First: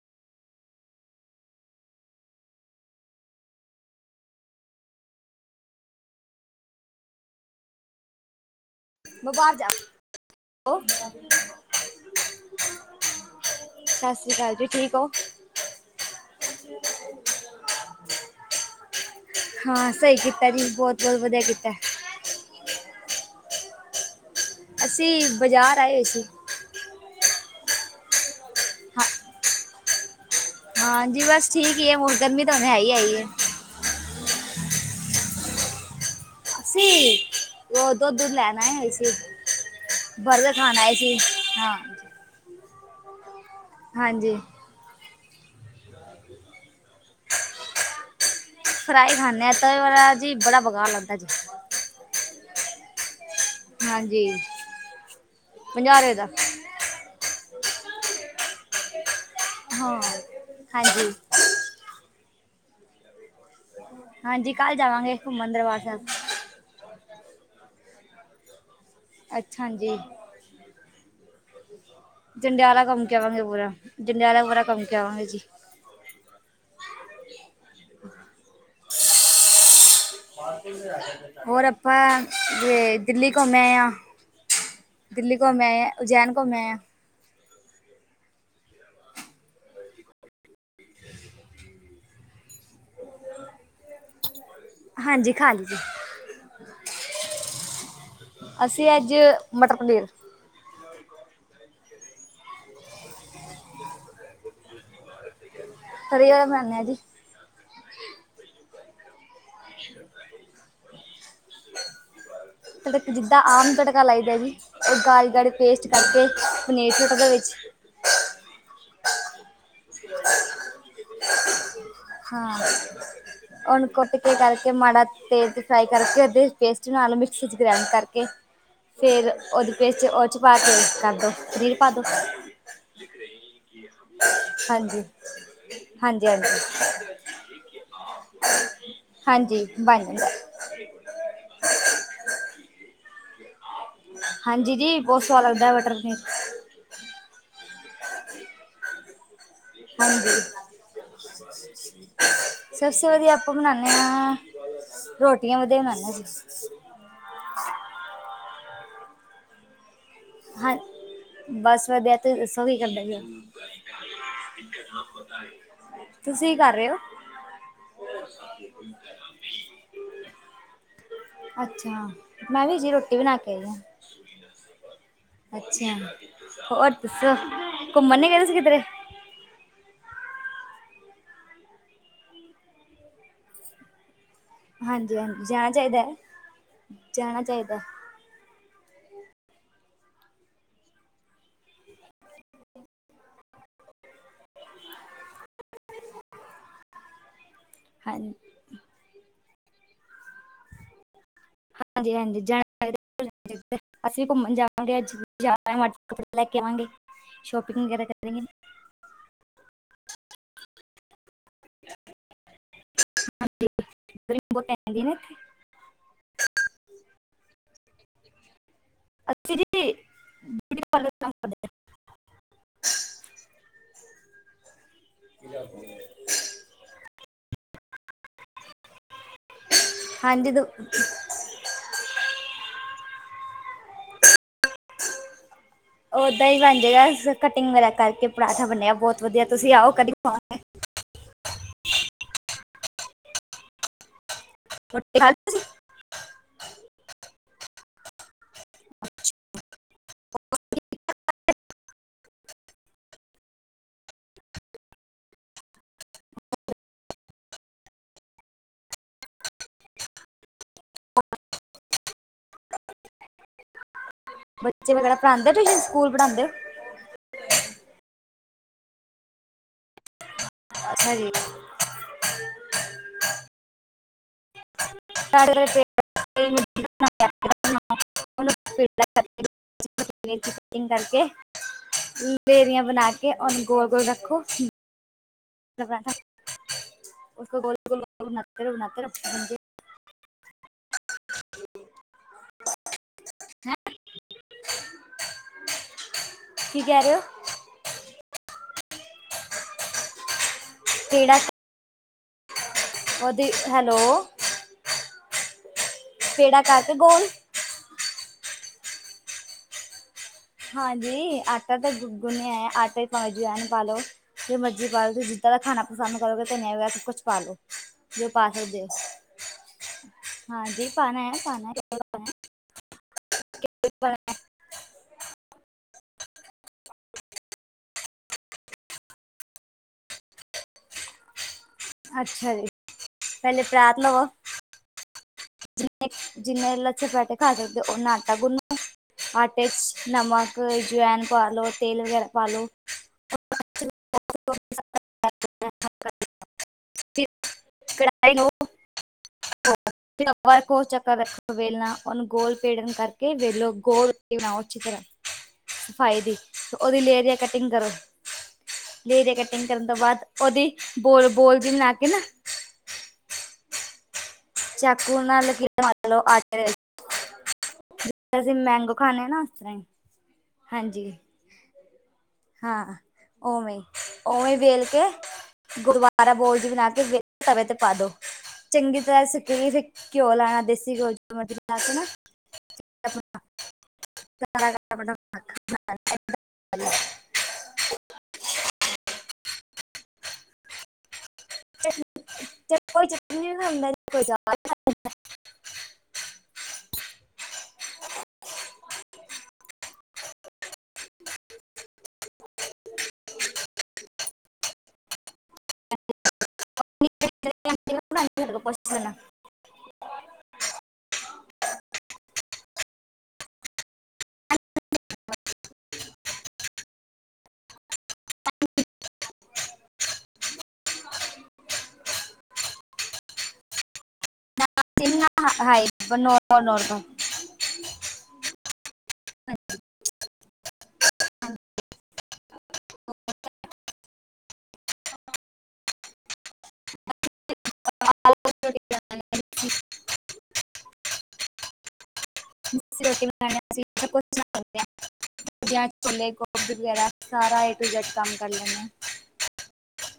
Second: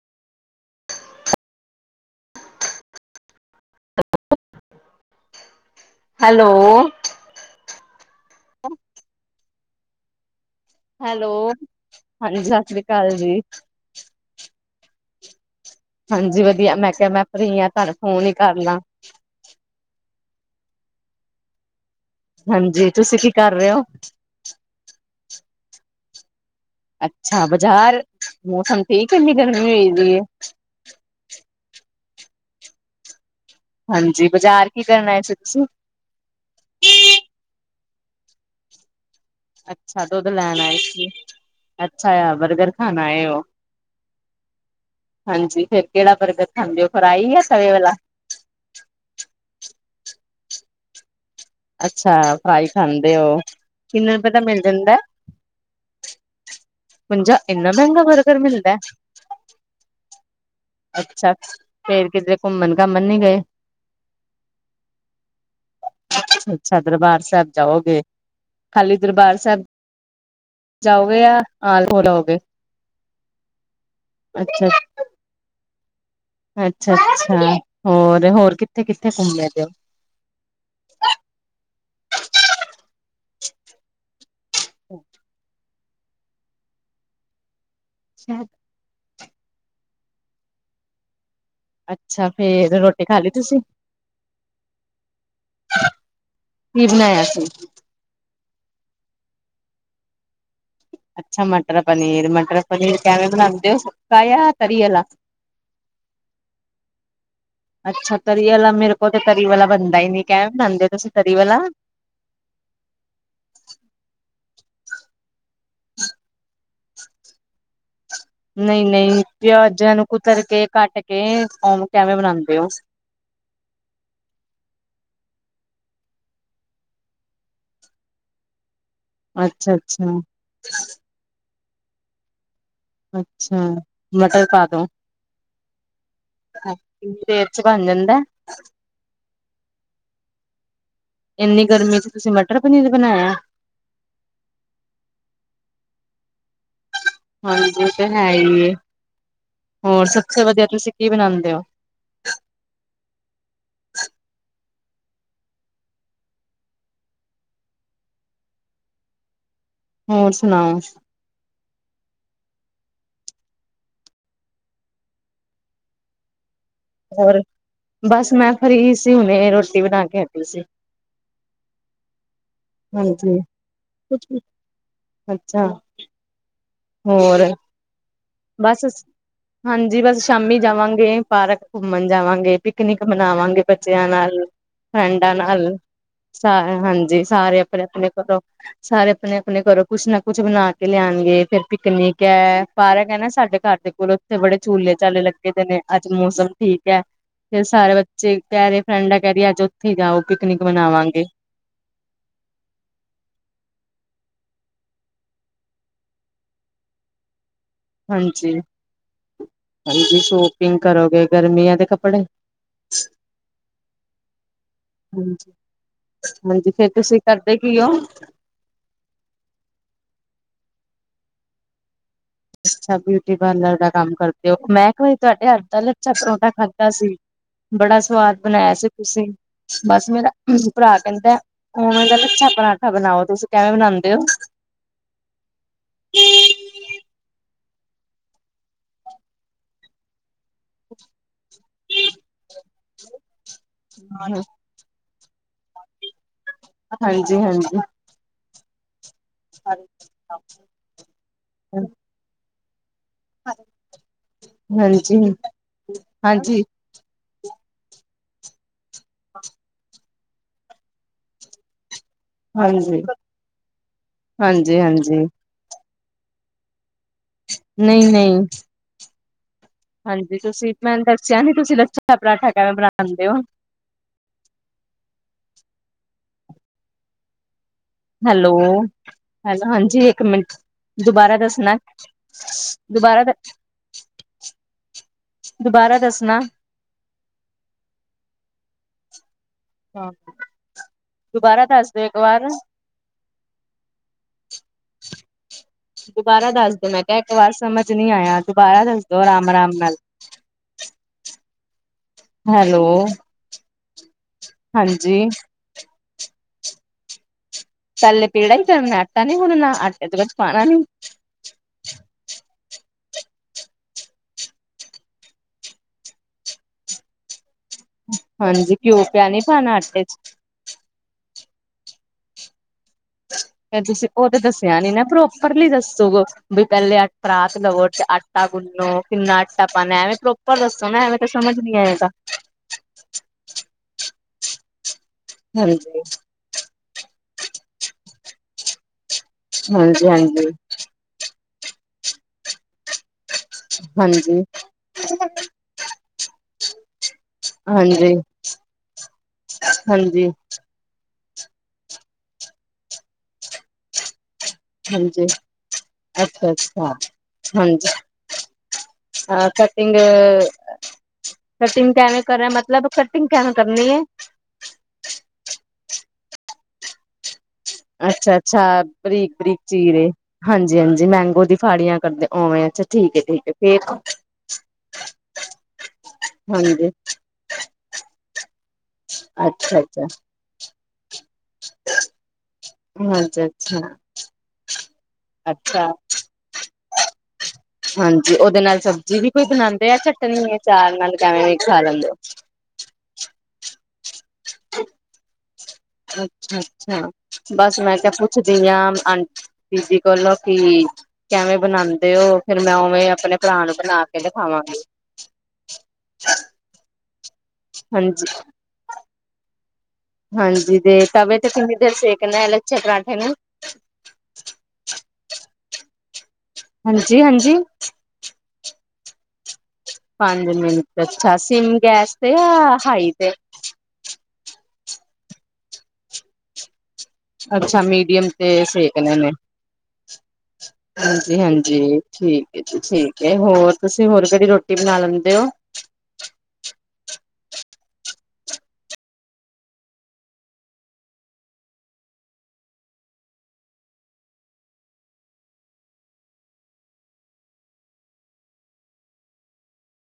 Hello [unintelligible] [inaudible] hello ਹਾਂਜੀ ਸਤਿ ਸ੍ਰੀ ਅਕਾਲ ਜੀ ਸਸ ਸ਼੍ਰੀ ਅਕਾਲ ਜੀ, ਠੀਕ ਓ? ਹਾਂਜੀ, ਵਦੀਆ ਮੈਂ ਕਿਆ ਮੈਂ ਫਰੀ ਆਂ, ਤੁਆਨੂੰ ਫੋਨ ਈ ਕਰਲਾ। ਹਾਂ, ਸਈ ਕੀਤਾ ਜੀ, ਬੋਤ-ਬੋਤ ਵਦੀਆ ਕੀਤਾ। ਹਾਂਜੀ, ਤੁਸੀਂ ਕੀ ਕਰ ਰਹੇ ਓ? ਅਸੀਂ ਬਜ਼ਾਰ ਆਏ ਹੋਏ ਸੀ। ਅੱਛਾ ਬਾਜ਼ਾਰ, ਮੌਸਮ ਠੀਕ ਏਨੀ ਗਰਮੀ ਹੋਈ ਵੀ ਏ। ਹਾਂਜੀ, ਬਸ ਠੀਕ ਈ ਐ ਮੁੜ, ਗਰਮੀ ਤਾਂ ਹੁਨੇ ਹੈ ਹੀ ਆਈ ਐ। ਹਾਂਜੀ, ਬਾਜ਼ਾਰ ਕੀ ਕਰ ਆਏ ਸੀ ਤੁਸੀਂ? ਅਸੀ, ਓ ਦੁੱਧ ਦੁੱਧ ਲੈਣ ਆਏ ਹੋਏ ਸੀੇ। ਅੱਛਾ ਦੁੱਧ ਬਰਗਰ ਲੈਣ ਖਾਣ ਆਏ ਸੀ। ਅੱਛਾ, ਐ ਬਰਗਰ ਖਾਣ ਆਏ ਓ। ਹਾਂਜੀ। ਹਾਂਜੀ, ਫੇਰ ਕੇੜਾ ਬਰਗਰ ਖਾਂਦੇ ਓ, ਫਰਾਈ ਆ ਸਵੇ ਵਾਲਾ। ਫਰਾਈ ਖਾਂਣੇ ਆ, ਤੇ ਜੀ ਬੜਾ ਬਗਾਅ ਲੱਗਦਾ ਜੀ। ਅੱਛਾ, ਫਰਾਈ ਖਾਂਦੇ ਓ। ਹਾਂਜੀ, ਪੰਜਾਂਹ ਰਪੇ ਦਾ। ਪੰਜਾ ਏਨਾ ਮੈਂਗਾ ਬਰਗਰ ਮਿਲਦਾ। ਹਾਂ। ਹਾਂਜੀ ਅੱਛਾ-ਅੱਛਾ, ਫੇਰ ਕਿਤੇ ਘੁੰਮਣ-ਘਾਮਣ ਨੀ ਗਏ। ਹਾਂਜੀ, ਕੱਲ ਜਾਵਾਂਗੇ, ਘੁੰਮਣ ਦਰਬਾਰ ਸਾਹਿਬ। ਅੱਛਾ-ਅੱਛਾ, ਦਰਬਾਰ ਸਾਹਿਬ ਜਾਓਗੇ, ਖਾਲੀ ਦਰਬਾਰ ਸਾਹਿਬ ਅੱਛਾ ਜੀ ਜਾਓਗੇ ਯਾ [inaudible] ਜੰਡਿਆਲਾ ਅੱਛਾ। ਜਾਵਾਂਗੇ ਜੀ। ਅੱਛਾ-ਅੱਛਾ, ਹੋਰ-ਹੋਰ, ਕਿੱਥੇ-ਕਿੱਥੇ ਘੁੰਮੇ ਲੇਤੇ ਓ। ਹੋਰ ਆਪਾਂ, ਏ ਦਿੱਲੀ ਘੁੰਮ ਆਏ ਆਂ। ਦਿੱਲੀ ਘੁੰੰਮ ਆਏ ਆਂ, ਉਜੈਨ ਘੁੰਮ ਆਏ ਆਂ। [inaudible] ਅੱਛਾ, ਫੇਰ ਰੋਟੀ ਖਾ ਲਈ ਤੁਸੀਂ? ਹਾਂਜੀ, ਖਾਲੀ ਸੀ। ਕੀ ਬਣਾਇਆ ਸੀ। ਅਸੀਂ ਅੱਜ ਮਟਰ ਪਨੀਰ। ਅੱਛਾ, ਮਟਰ ਪਨੀਰ, ਮਟਰ ਪਨੀਰ ਕੈਵੇਂ ਬਣਾਦੇ ਔ, ਸੁੱਕਾ ਯਾ ਤਰੀ ਆਲਾ। ਤਰੀ ਵਾਲਾ ਬਣਾਨੇ ਆਂ ਜੀ। ਅੱਛਾ, ਤਰੀ ਵਾਲਾ, ਮੇਰੇ ਕੋਲ ਤੇ ਤਰੀ ਵਾਲਾ ਬਣਦਾ ਹੀ ਨਹੀਂ, ਕੈਂਵੇ ਬਣਾਉਂਦੇ ਉ ਤੁਸੀਂ ਤਰੀ ਵਾਲਾ। ਤੜਕ, ਜਿੱਦਾਂ ਆਮ ਤੜਕਾ ਲਾਈਦਾ ਜੀ। ਉਹ ਗਾੜੀ ਗਾੜੀ ਪੇਸਟ ਕਰਕੇ, ਪਨੀਰ ਸੁਟ ਦੋ ਵਿੱਚ। ਨਈ-ਨਈ, ਪਿਆਜਾਂ ਨੂੰ ਕੁਤਰ ਕੇ ਕੱਟ ਕੇ ਕਿਵੇਂ ਬਣਾਉਂਦੇ ਹਾਂ, ਹੋ ਉਹ ਨੂੰ ਕੁਟ ਕੇ ਕਰਕੇ ਮਾੜਾ ਤੇਲ ਚ ਫਰਾਈ ਕਰਕੇ, ਉਧੇ ਪੇਸਟ ਬਨਾਲੋ ਮਿਕਸੀ ਚ ਗਰਾਈਂਡ ਕਰਕੇ। ਫਿਰ ਉਹੀ ਅੱਛਾ ਪੇਸਟ ਅੱਛਾ ਉਦੇ 'ਚ ਪਾ ਕੇ ਕਰਦੋ, ਪਨੀਰ ਪਾ ਦੋ। ਅੱਛਾ, ਮਟਰ ਪਾ ਦੋ। ਹਾਂਜੀ-ਹਾਂਜੀ ਕਿੰਨੀ ਦੇਰ ਚ ਬਣ ਜਾਂਦਾਂ ਐ। ਹਾਂਜੀ ਬਣ ਜਾਂਦਾ ਇੰਨੀ ਗਰਮੀ ਚ ਤੁਸੀਂ ਮਟਰ ਪਨੀਰ ਬਣਾਇਆ। ਹਾਂਜੀ ਜੀ ਜੀ, ਬਹੁਤ ਸਵਾਦ ਲੱਗਦਾ ਮਟਰ ਪਨੀਰ। ਹਾਂਜੀ ਉ ਤੇ ਹੈ ਈ ਏ, ਹੋਰ ਸਭ ਹਾਂਜੀ ਸੇ ਵਧੀਆ ਤੁਸੀਂ ਕੀ ਬਨਾਨਦੇ ਹੋ। ਸਭ ਸੇ ਵਧੀਆ ਆਪਾਂ ਬਣਾਨੇ ਆਂ, ਰੋਟੀਆਂ ਵਧੀਆ ਬਣਾਨੇ ਆਂ। ਹੋਰ ਹਾਂ ਸੁਣਾਓ। ਬਸ ਵਧੀਆ। ਤੂਸੀ ਦਸੋ ਕੀ ਕਰਦੇ ਪਏ ਉ? ਤੁਸੀਂ ਕੀ ਕਰ ਰਹੇ ਔ ਹੋਰ, ਬਸ ਮੈਂ ਫ੍ਰੀ ਸੀ ਹੁਣੇ, ਹੁਣੇ ਰੋਟੀ ਬਣਾ ਕੇ ਹਟੀ ਸੀ। ਅੱਛਾ। ਮੈਂ ਵੀ ਹਜੇ ਰੋਟੀ ਬਣਾ ਹਾਂਜੀ ਕੇ ਆਈ ਆਂ। ਅੱਛਾ। ਹੋਰ ਦਸੋ, ਘੁੰਮਣ ਨਈ ਗਏ ਤੁਸੀ ਕਿਧਰੇ। ਬਸ ਹਾਂਜੀ, ਬਸ ਸ਼ਾਮੀ ਜਾਵਾਂਗੇ, ਪਾਰਕ ਘੁੰਮਣ ਜਾਵਾਂਗੇ, ਪਿਕਨਿਕ ਮਨਾਵਾਂਗੇ ਬੱਚਿਆਂ ਨਾਲ। ਹਾਂਜੀ ਫਰੈਂਡਾਂ ਹਾਂਜੀ ਜਾਣਾ ਨਾਲ, ਚਾਹੀਦਾ ਹੈ ਸ ਹਾਂਜੀ ਜਾਣਾ ਸਾਰੇ ਚਾਹੀਦਾ ਆਪਣੇ ਆਪਣੇ ਘਰੋ ਸਾਰੇ ਆਪਣੇ-ਆਪਣੇ ਘਰੋਂ ਕੁਛ ਨਾ ਕੁਛ ਬਣਾ ਕੇ ਲਿਆਣਗੇ, ਫੇਰ ਪਿਕਨਿਕ ੲੈ, ਪਾਰਕ ਏ ਨਾ ਸਾਡੇ ਘਰ ਦੇ ਕੋਲ ਉਥੇ ਬੜੇ ਝੂਲੇ-ਝਾਲੇ ਲੱਗੇ ਦੇ ਨੇ, ਅੱਜ ਮੌਸਮ ਠੀਕ ੲੈ। ਫੇਰ ਸਾਰੇ ਹਾਂ ਹਾਂਜੀ ਬੱਚੇ ਕਹਿ ਰਹੇ ਫਰੈਂਡਾਂ ਕਹ ਰਹੀਆਂ, ਅੱਜ ਉੱਥੇ ਹੀ ਜਾਓ ਪਿਕਨਿਕ ਮਨਾਵਾਂਗੇ। ਹਾਂਜੀ ਹਾਂਜੀ ਜਾਣਕਾਰੀ ਅਸੀਂ ਵੀ ਘੁੰਮਣ ਜਾਵਾਂਗੇ ਅੱਜ। ਮਾਰਕਿਟ ਜਾਣਾ ਏ ਅਜ ਕਪੜੇ ਲੈ ਕੇ ਆਵਾਂਗੇ। ਸ਼ੋਪਿੰਗ ਵਗੈਰਾ ਕਰਾਗੇਂ। ਹਾਂਜੀ ਹਾਂਜੀ ਸ਼ੋਪਿੰਗ ਕਰੋਗੇ। ਗਰਮੀਆਂ ਦੇ ਕੱਪੜੇ ਗਰਮੀ ਬਹੁਤ ਪੈਂਦੀ ਹੈ ਨਾ ਇੱਥੇ ਹਾਂਜੀ ਹਾਂਜੀ, ਫੇਰ ਤੁਸੀਂ ਕਰਦੇ ਕੀ ਉ। ਅਸੀ ਜੀ [unintelligible] ਅੱਛਾ ਬਿਊਟੀ ਪਾਰਲਰ ਦਾ ਕੰਮ ਕਰਦੇ ਉ। ਮੈਂ ਇਕ ਵਾਰੀ ਤੁਹਾਡੇ ਹੱਥ ਦਾ ਲਛਾ ਪਰੌਂਠਾ ਖਾਧਾ ਸੀ। ਬੜਾ ਸਵਾਦ ਬਣਾਇਆ ਸੀ ਤੁਸੀਂ। ਬਸ ਹਾਂ ਮੇਰਾ, ਹਾਂਜੀ ਦੁ- ਭਰਾ ਕਹਿੰਦਾ ਐ ਉਵੇ ਦਾ ਲਛਾ ਪਰਾਂਠਾ ਬਣਾਓ, ਤੁਸੀਂ ਕੈਂਵੇਂ ਬਨਾਂਦੇ ਉ। ਓਦਾਂ ਹੀ ਬਣ ਜਾਏਗਾ। ਕਟਿੰਗ ਵਾਲਾ ਕਰਕੇ ਪਰਾਂਠਾ ਬਣਿਆ ਬਹੁਤ ਵਧੀਆ, ਤੁਸੀਂ ਆਓ ਕਦੀ ਖਵਾਵਾਗੇ। ਹ [unintelligible] ਰੋਟੀ ਖਾ ਲਈ ਤੁਸੀਂ। ਹਾਂਜੀ, ਹਾਂਜੀ। [inaudible] ਹ ਹਾਂਜੀ, ਹਾਂਜੀ। ਹਾਂ। [inaudible] ਹਾਂਜੀ ਹਾਂਜੀ ਬੱਚੇ ਵਗੈਰਾ ਹਾਂਜੀ ਪੜਾਂਦੇ ਤੁਸੀਂ ਸਕੂਲ ਪੜ੍ਹਾਦੇ ਓ। ਨਈ-ਨਈ। ਹਾਂਜੀ ਤੁਸੀਂ ਮੈਨੂ ਅੱਛਾ ਜੀ ਦੱਸਿਆ ਨੀ ਤੁਸੀਂ ਲੱਛਾਂ ਪਰਾਂਠਾ ਕੈਵੇਂ ਬਣਾਂਦੇ ਓ [inaudible] [inaudible] ਹੈਲੋ ਹੈਲੋ ਹਾਂਜੀ ਇੱਕ [unintelligible] ਮਿੰਟ ਕਟਿੰਗ ਕਰਕੇ ਦੁਬਾਰਾ ਦੱਸਣਾ ਲੇਰੀਆਂ ਬਣਾ ਦੁਬਾਰਾ ਕੇ ਓਨੂੰ ਗੋਲ-ਗੋਲ ਰੱਖ ਕੋਫੀ ਦੁਬਾਰਾ ਦੱਸਣਾ [unintelligible] ਉਸਕੋ ਗੋਲ-ਗੋਲ ਬਨਾਤੇ ਰਹੋ ਬਨਾਤੇ ਰਹੋ ਬਣ ਹਾਂ ਦੁਬਾਰਾ ਦੱਸ ਦੇਆ ਏਕ ਵਾਰ ਨਾ ਦੁਬਾਰਾ ਦੱਸ ਕੀ ਦੋ ਕਹਿ ਮੈਂ ਰਹੇ ਕੈਆ ਹੋ ਏਕ ਵਾਰ ਸਮਝ ਚ ਨੀ ਆਯਾ ਦੁਬਾਰਾ ਦੱਸ ਦੋ ਆਰਾਮ-ਰਾਮ ਨਾਲ ਪੇੜਾ ਹੈਲੋ ਓਦੀ ਹੈਲੋ ਹਾਂਜੀ। ਪੇਹੜਾ ਕਰਕੇ ਗੋਲ--‌ ਪੈਲੇ ਪੇੜਾ ਈ ਕਰਨਾ ਐ ਆਟਾ ਨੀ ਗੁਨਣਾ ਆਟਾ ਦੇ ਵਿ ਹਾਂਜੀ ਆਟਾ ਤਾਂ ਗੁ ਗੁਣਿਆ ਐ ਆਟਾ ਚ ਬਾਵੇ ਜਵੈਨ ਪਾ ਲਓ ਜੋ ਮਰਜ਼ੀ ਪਾ ਲੋ ਤੁਸੀ ਜਿਦਾ ਦਾ ਖਾਣਾ ਪਸੰਦ ਕਰੋਗੇ ਧਨੀਆ ਵਗੈਰਾ ਸਭ ਕੁਛ ਪਾ ਲੋ। ਹਾਂਜੀ ਕਿਓ ਪਿਆ ਨਈ ਪਾਣਾ ਆਟੇ ਚ ਹਾਂਜੀ ਪਾਣਾ ਐ ਪਾਣਾ ਐ ਪਾਣਾ ਐ ਤੁਸੀਂ ਖੋਦ ਦੱਸਿਆ ਨੀ ਨਾ ਪ੍ਰੋਪਰਲੀ ਦੱਸੋਗੋ ਸਗੋ ਵੀ ਪੈਲੇ ਪਰਾਤ ਲਵੋ ਤੇ ਆਟਾ ਗੁੰਨੋ ਕਿੰਨਾ ਆਟਾ ਪਾਣਾ ਐਵੇਂ ਪ੍ਰੋਪਰ ਦੱਸੋ ਨਾ ਐਵੇਂ ਫੇਰ ਸਮਝ ਨੀ ਆਏ ਅੱਛਾ ਜੀ ਪੈਲੇ ਪਰਾਤ ਲਵੋ ਹਾਂਜੀ ਜਿੰਨੇ, ਜਿੰਨੇ ਲੱਛੇ ਪਰਾਡੇ ਖਾ ਸਕਦੇ ਓਨਾ ਆਟਾ ਗੁੰਨੋ ਆਟੇ ਹਾਂਜੀ ਚ ਹਾਂਜੀ ਨਮਕ ਜਵੈਨ ਪਾ ਲੋ ਤੇਲ ਵਗੈਰਾ ਪਾ ਲੋ ਹਾਂਜੀ। ਫਿਰ ਹਾਂਜੀ ਕੜਾਈ ਲੋ ਹਾਂਜੀ ਕਓ ਪਹ ਗੋਲ ਚੱਕਰ ਰੱਖਣ ਵੇਲਣਾ ਓਨੂੰ ਗੋਲ ਪੇੜ ਨੂੰ ਕਰਕੇ ਵੇਲੋ ਗੋਲ ਰੋਟੀ ਬਣਾਓ ਅਛੀ ਤਰ੍ਹਾਂ ਹਾਂਜੀ ਸਫਾਈ ਦੀ ਅੱਛਾ ਅੱਛਾ ਓਦੀ ਲੇਅਰ ਜਾਂ ਕਟਿੰਗ ਕਰੋ ਹਾਂਜੀ ਲੇਰ ਦੀ ਕਟਿੰਗ ਕਰਨ ਤੋਂ ਬਾਦ ਓਦੀ ਬੋਲ-ਬੋਲ ਜੀ ਬਨਾ ਕੇ ਨਾ ਟਿੰਗ ਕੇਵੇ ਕਰਨੀ ਏ ਚਾਕੂ ਨਾਲ [unintelligible] ਆਟੇ ਅਸੀਂ ਅੱਛਾ-ਅੱਛਾ ਮੈਂਗੋ ਖਾਣੇ ਨਾ ਉਸ ਬਰੀਕ-ਬਰੀਕ ਤਰ੍ਹਾਂ ਹੀ ਚੀਰੇ ਹਾਂਜੀ-ਹਾਂਜੀ ਹਾਂਜੀ ਮੈਂਗੋ ਦੀ ਫਾੜੀਆਂ ਕਰਦੇ ਉਵੇਂ ਅੱਛਾ ਹਾਂ ਠੀਕ ਹੈ-ਠੀਕ ਹੈ, ਫੇਰ ਓਵੀ, ਓਵੀ ਵੇਲ ਕੇ ਗੁਬਾਰਾ ਬੋਲ ਜੀ ਹਾਂਜੀ ਬਣਾ ਕੇ ਤਵੇ ਤੇ ਪਾ ਦੋ ਚੰਗੀ ਤਰਾ ਸੀ ਗ੍ਰੀਸ ਤੇ ਅੱਛਾ-ਅੱਛਾ, ਕਿਓ ਲਾਯਾ ਦੇਸੀ ਕਿਓ ਚ ਮਤਲਬਾ ਲਾ ਕੇ ਨਾ ਆਪਣਾ ਹਾਂਜੀ ਅੱਛਾ, ਸਾਰਾ ਆਪਣਾ ਅੱਛਾ ਹਾਂਜੀ ਓਦੇ ਨਾਲ ਸਬਜ਼ੀ ਵੀ ਕੋਈ ਬਣਾਦੇ ਆ ਚਟਨੀ ਯਾਂ ਚਾਰ ਨਾਲ ਕਿਵੇਂ ਖਾ ਲਦੇ ਹੋ। ਕੋਈ ਚਟਨੀ ਨੀ ਬਣਾਦੇ ਕੋਈ ਦਾਲ ਅੱਛਾ ਅੱਛਾ। ਬਸ ਮੈਂ ਕੇਆ ਪੁੱਛਦੀ ਆਂ ਆਂਟ ਜੀ ਕੋਲ਼ੋਂ ਕਿ ਕੈਵੇਂ ਬਨਾਂਦੇ ਓ। ਫੇਰ ਮੈਂ ਓਵੇਂ ਅਪਣੇ ਭਰਾ ਨੂੰ ਬਣਾ ਕੇ ਦਖਾਵਾਂਗੀ। [unintelligible] ਹਾਂਜੀ। [unintelligible] ਹਾਂਜੀ ਦੇ ਤਾਵੇ। ਤੇ ਕਿਨੀ ਦੇਰ ਸੇਕਨਾ ਐ ਲੱਛੇ ਪਰਾਂਠੇ ਨੂੰ? ਹਾਂਜੀ ਹਾਂਜੀ। ਪੰਜ ਮਿੰਟ। ਅੱਛਾ ਸਿਮ ਗੈਸ ਤੇ ਯਾਂ ਹਾਈ ਤੇ? ਕਿਨਾਂ ਹਾਈ ਨੋਰਮਲ ਨੋਰਮਲ। ਅੱਛਾ, ਮੀਡੀਅਮ ਤੇ ਸੇਕਨੇ ਨੇ। ਹਾਂਜੀ ਹਾਂਜੀ ਠੀਕ ਐ ਜੀ ਠੀਕ ਏ। ਹੋਰ ਤੁਸੀ ਹੋਰ ਕੇੜੀ ਰੋਟੀ ਬਣਾ ਲੈਂਦੇ ਓ? [unintelligible] [unintelligible] ਛੋਲੇ ਗੋਭੀ ਵਗੈਰਾ ਸਾਰਾ ਏ ਟੂ ਜੈਡ ਕੰਮ ਕਰ ਲੈਨੇ ਆਂ।